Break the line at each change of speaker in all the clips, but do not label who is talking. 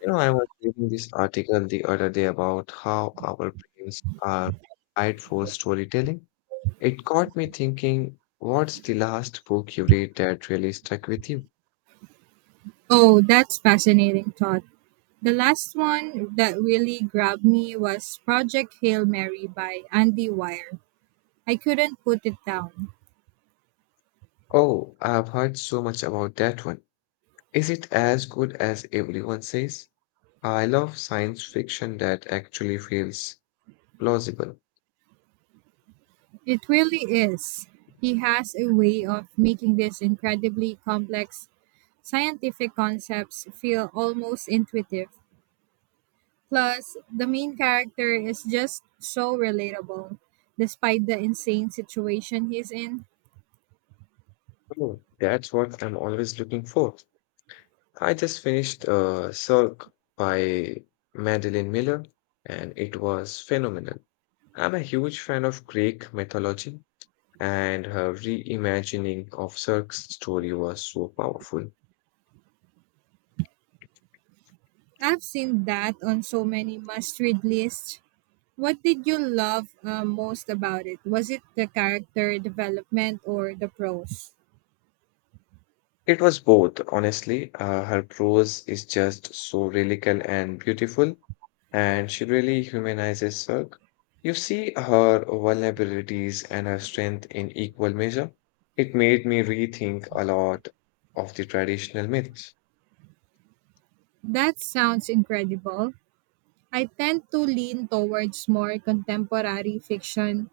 You know, I was reading this article the other day about how our brains are wired for storytelling. It got me thinking, what's the last book you read that really stuck with you?
Oh, that's fascinating thought. The last one that really grabbed me was Project Hail Mary by Andy Weir. I couldn't put it down.
Oh, I've heard so much about that one. Is it as good as everyone says? I love science fiction that actually feels plausible.
It really is. He has a way of making these incredibly complex scientific concepts feel almost intuitive. Plus, the main character is just so relatable, despite the insane situation he's in.
Oh, that's what I'm always looking for. I just finished Cirque by Madeline Miller, and it was phenomenal. I'm a huge fan of Greek mythology, and her reimagining of Cirque's story was so powerful.
I've seen that on so many must read lists. What did you love most about it? Was it the character development or the prose?
It was both, honestly. Her prose is just so lyrical and beautiful, and she really humanizes Cirque. You see her vulnerabilities and her strength in equal measure. It made me rethink a lot of the traditional myths.
That sounds incredible. I tend to lean towards more contemporary fiction,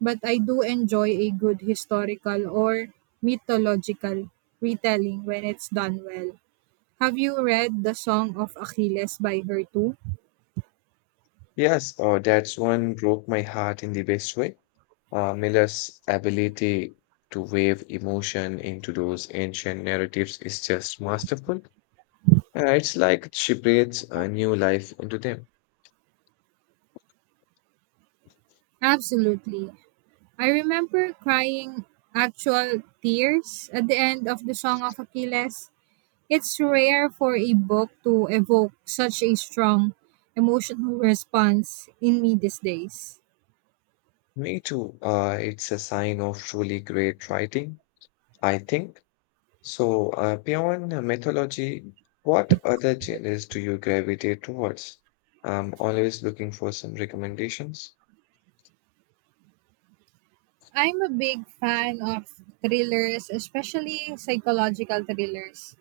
but I do enjoy a good historical or mythological retelling when it's done well. Have you read The Song of Achilles by her too?
Yes, that's one broke my heart in the best way. Miller's ability to wave emotion into those ancient narratives is just masterful. It's like she breathes a new life into them.
Absolutely. I remember crying actual tears at the end of The Song of Achilles. It's rare for a book to evoke such a strong emotional response in me these days.
Me too. It's a sign of truly great writing, I think. So, beyond mythology, what other genres do you gravitate towards? I'm always looking for some recommendations.
I'm a big fan of thrillers, especially psychological thrillers.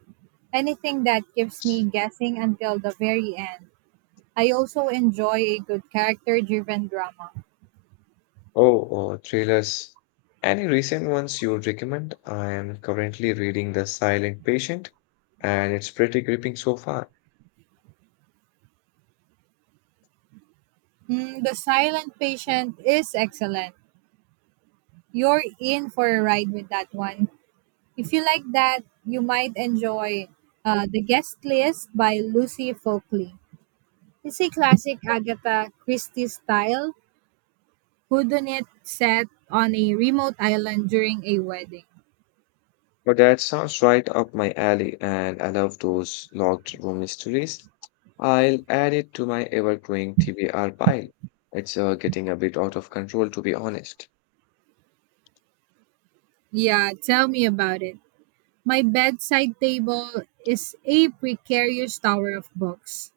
Anything that keeps me guessing until the very end. I also enjoy a good character driven drama.
Oh, or thrillers. Any recent ones you would recommend? I am currently reading The Silent Patient, and it's pretty gripping so far.
Mm, the Silent Patient is excellent. You're in for a ride with that one. If you like that, you might enjoy The Guest List by Lucy Folkley. It's a classic Agatha Christie style whodunit set on a remote island during a wedding.
But that sounds right up my alley, and I love those locked room mysteries. I'll add it to my ever-growing TBR pile. It's getting a bit out of control, to be honest.
Yeah, tell me about it. My bedside table is a precarious tower of books.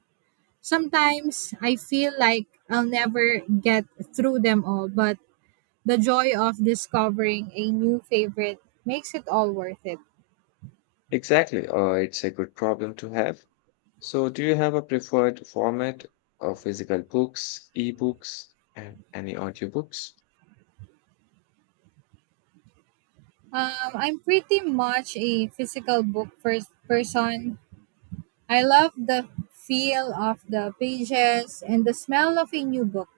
Sometimes I feel like I'll never get through them all, but the joy of discovering a new favorite makes it all worth it.
Exactly, it's a good problem to have. So, do you have a preferred format of physical books, ebooks, and any audiobooks?
I'm pretty much a physical book first person. I love the feel of the pages and the smell of a new book.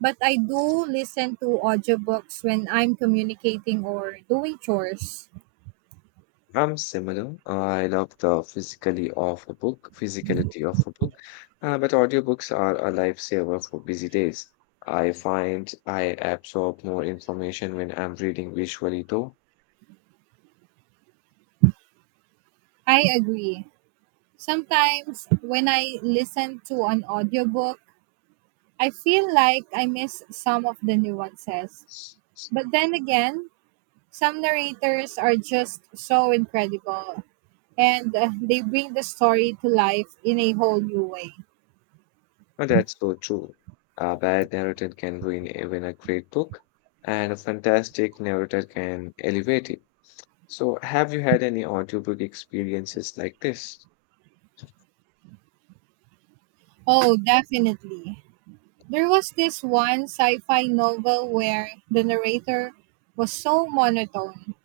But I do listen to audiobooks when I'm communicating or doing chores.
I'm similar. I love the physically of a book, physicality of a book, but audiobooks are a lifesaver for busy days. I find I absorb more information when I'm reading visually, though.
I agree. Sometimes when I listen to an audiobook, I feel like I miss some of the nuances. But then again, some narrators are just so incredible, and they bring the story to life in a whole new way.
And that's so true. A bad narrator can ruin even a great book, and a fantastic narrator can elevate it. So, have you had any audiobook experiences like this?
Oh, definitely. There was this one sci fi novel where the narrator was so monotone.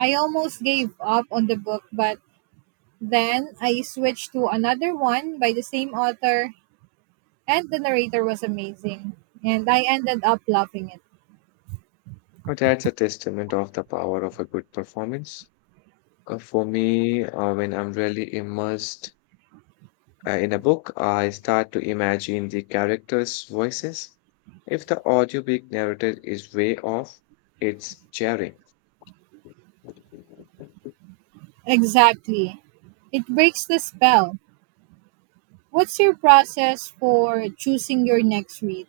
I almost gave up on the book, but then I switched to another one by the same author, and the narrator was amazing. And I ended up loving it.
Well, that's a testament of the power of a good performance. For me, when I'm really immersed in a book, I start to imagine the characters' voices. If the audiobook narrative is way off, it's jarring.
Exactly. It breaks the spell. What's your process for choosing your next read?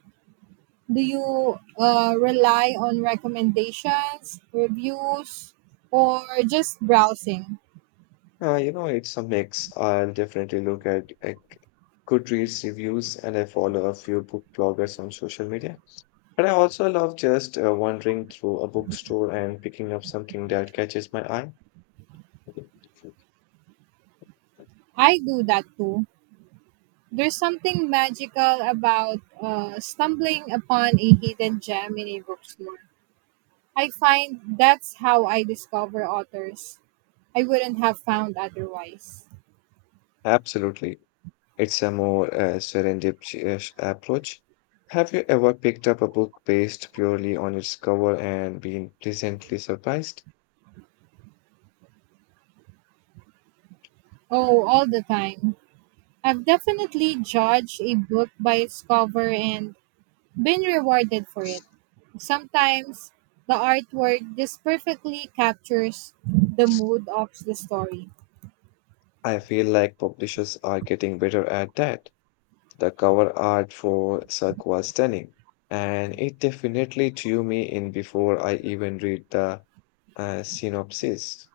Do you rely on recommendations, reviews, or just browsing?
You know, it's a mix. I'll definitely look at Goodreads reviews and I follow a few book bloggers on social media. But I also love just wandering through a bookstore and picking up something that catches my eye.
I do that too. There's something magical about stumbling upon a hidden gem in a bookstore. I find that's how I discover authors I wouldn't have found otherwise.
Absolutely. It's a more serendipitous approach. Have you ever picked up a book based purely on its cover and been pleasantly surprised?
Oh, all the time. I've definitely judged a book by its cover and been rewarded for it. Sometimes the artwork just perfectly captures the mood of the story.
I feel like publishers are getting better at that. The cover art for Cirque was stunning, and it definitely drew me in before I even read the synopsis.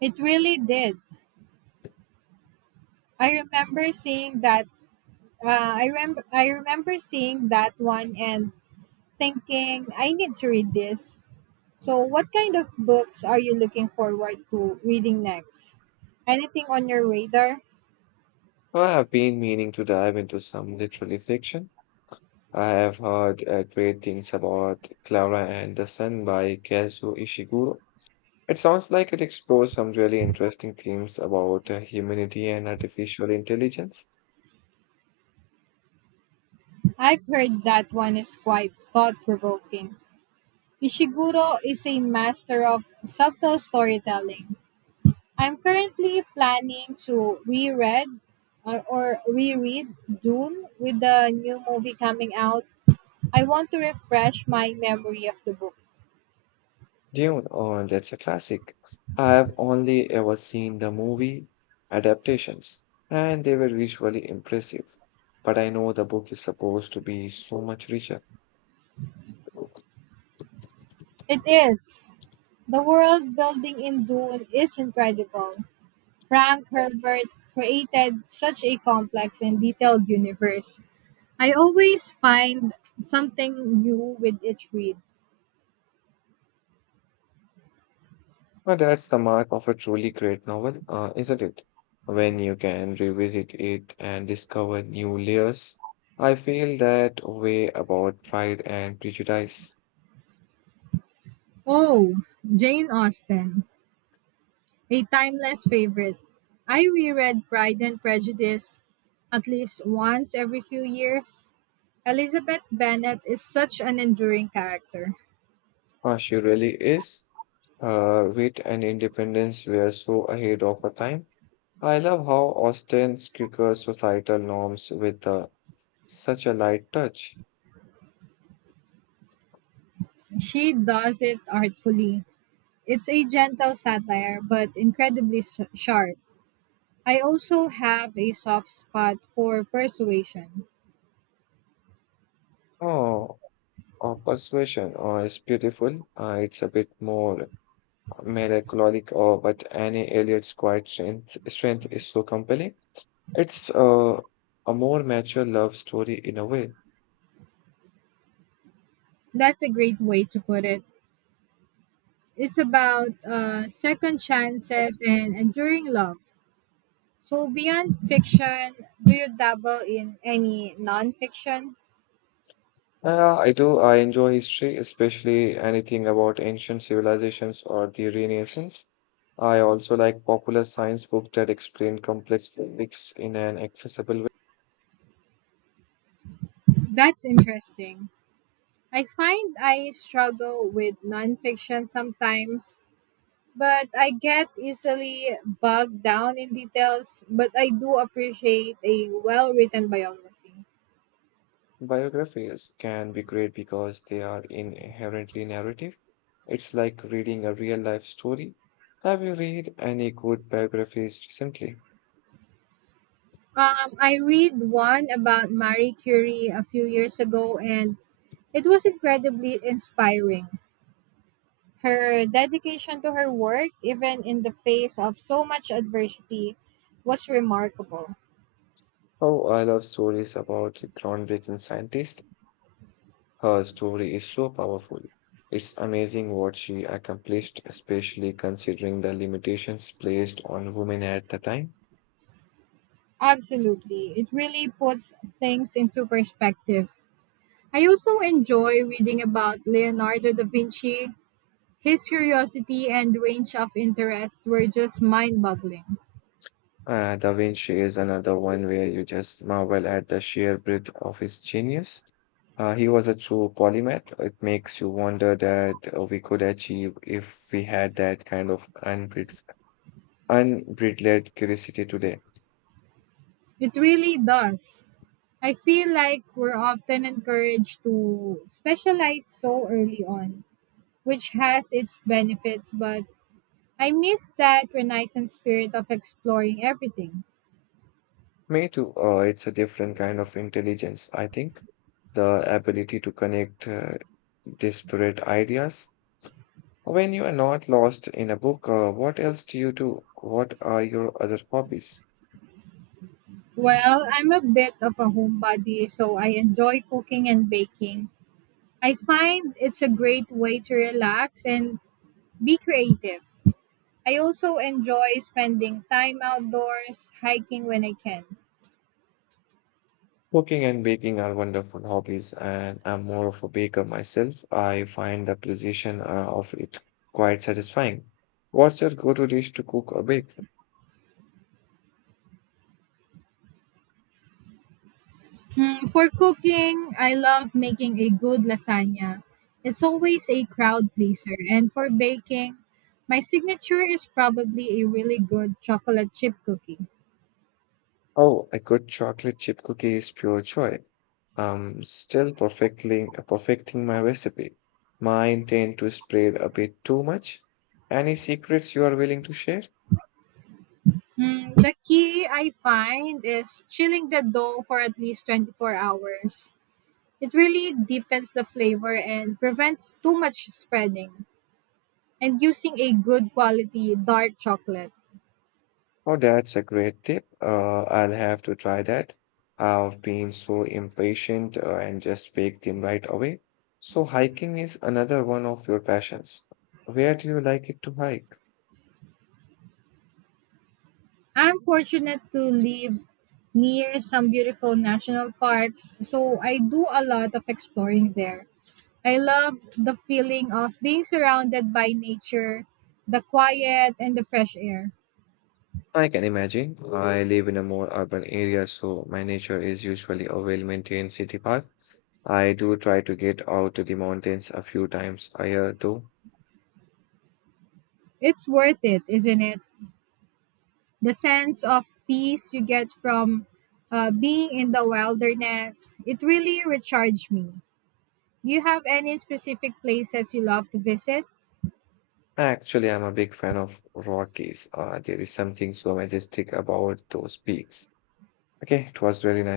It really did. I remember seeing that. I remember seeing that one and thinking I need to read this. So, what kind of books are you looking forward to reading next? Anything on your radar?
I have been meaning to dive into some literary fiction. I have heard great things about Clara and the Sun by Kazuo Ishiguro. It sounds like it explores some really interesting themes about humanity and artificial intelligence.
I've heard that one is quite thought provoking. Ishiguro is a master of subtle storytelling. I'm currently planning to reread Dune with the new movie coming out. I want to refresh my memory of the book.
Dune, oh, that's a classic. I have only ever seen the movie adaptations, and they were visually impressive. But I know the book is supposed to be so much richer.
It is. The world building in Dune is incredible. Frank Herbert created such a complex and detailed universe. I always find something new with each read.
Well, that's the mark of a truly great novel, isn't it? When you can revisit it and discover new layers. I feel that way about Pride and Prejudice.
Oh, Jane Austen. A timeless favorite. I reread Pride and Prejudice at least once every few years. Elizabeth Bennet is such an enduring character.
She really is. Wit and independence were so ahead of our time. I love how Austen skewers societal norms with such a light touch.
She does it artfully. It's a gentle satire, but incredibly sharp. I also have a soft spot for persuasion.
Oh, or persuasion, oh, it's beautiful. It's a bit more melancholic, oh, but Annie Elliot's quiet strength is so compelling. It's a more mature love story in a way.
That's a great way to put it. It's about second chances and enduring love. So, beyond fiction, do you dabble in any nonfiction?
I do. I enjoy history, especially anything about ancient civilizations or the Renaissance. I also like popular science books that explain complex topics in an accessible way.
That's interesting. I find I struggle with nonfiction sometimes, but I get easily bogged down in details. But I do appreciate a well written biography.
Biographies can be great because they are inherently narrative. It's like reading a real life story. Have you read any good biographies recently?
I read one about Marie Curie a few years ago, and it was incredibly inspiring. Her dedication to her work, even in the face of so much adversity, was remarkable.
Oh, I love stories about groundbreaking scientists. Her story is so powerful. It's amazing what she accomplished, especially considering the limitations placed on women at the time.
Absolutely. It really puts things into perspective. I also enjoy reading about Leonardo da Vinci. His curiosity and range of interest were just mind boggling.
Da Vinci is another one where you just marvel at the sheer breadth of his genius. He was a true polymath. It makes you wonder that we could achieve if we had that kind of unbridled curiosity today.
It really does. I feel like we're often encouraged to specialize so early on, which has its benefits, but I miss that renaissance spirit of exploring everything.
Me too. It's a different kind of intelligence, I think. The ability to connect disparate ideas. When you are not lost in a book, what else do you do? What are your other hobbies?
Well, I'm a bit of a homebody, so I enjoy cooking and baking. I find it's a great way to relax and be creative. I also enjoy spending time outdoors, hiking when I can.
Cooking and baking are wonderful hobbies, and I'm more of a baker myself. I find the precision of it quite satisfying. What's your go-to dish to cook or bake?
Hmm, for cooking, I love making a good lasagna. It's always a crowd pleaser. And for baking, my signature is probably a really good chocolate chip cookie.
Oh, a good chocolate chip cookie is pure joy. I'm still perfectly perfecting my recipe. Mine tend to spread a bit too much. Any secrets you are willing to share?
Mm, the key I find is chilling the dough for at least 24 hours. It really deepens the flavor and prevents too much spreading, and using a good quality dark chocolate.
Oh, that's a great tip. I'll have to try that. I've been so impatient and just baked them right away. So hiking is another one of your passions. Where do you like it to hike?
I'm fortunate to live near some beautiful national parks, so I do a lot of exploring there. I love the feeling of being surrounded by nature, the quiet, and the fresh air.
I can imagine. I live in a more urban area, so my nature is usually a well-maintained city park. I do try to get out to the mountains a few times a year, though.
It's worth it, isn't it? The sense of peace you get from being in the wilderness, it really recharged me. Do you have any specific places you love to visit?
Actually, I'm a big fan of Rockies. There is something so majestic about those peaks. Okay, it was very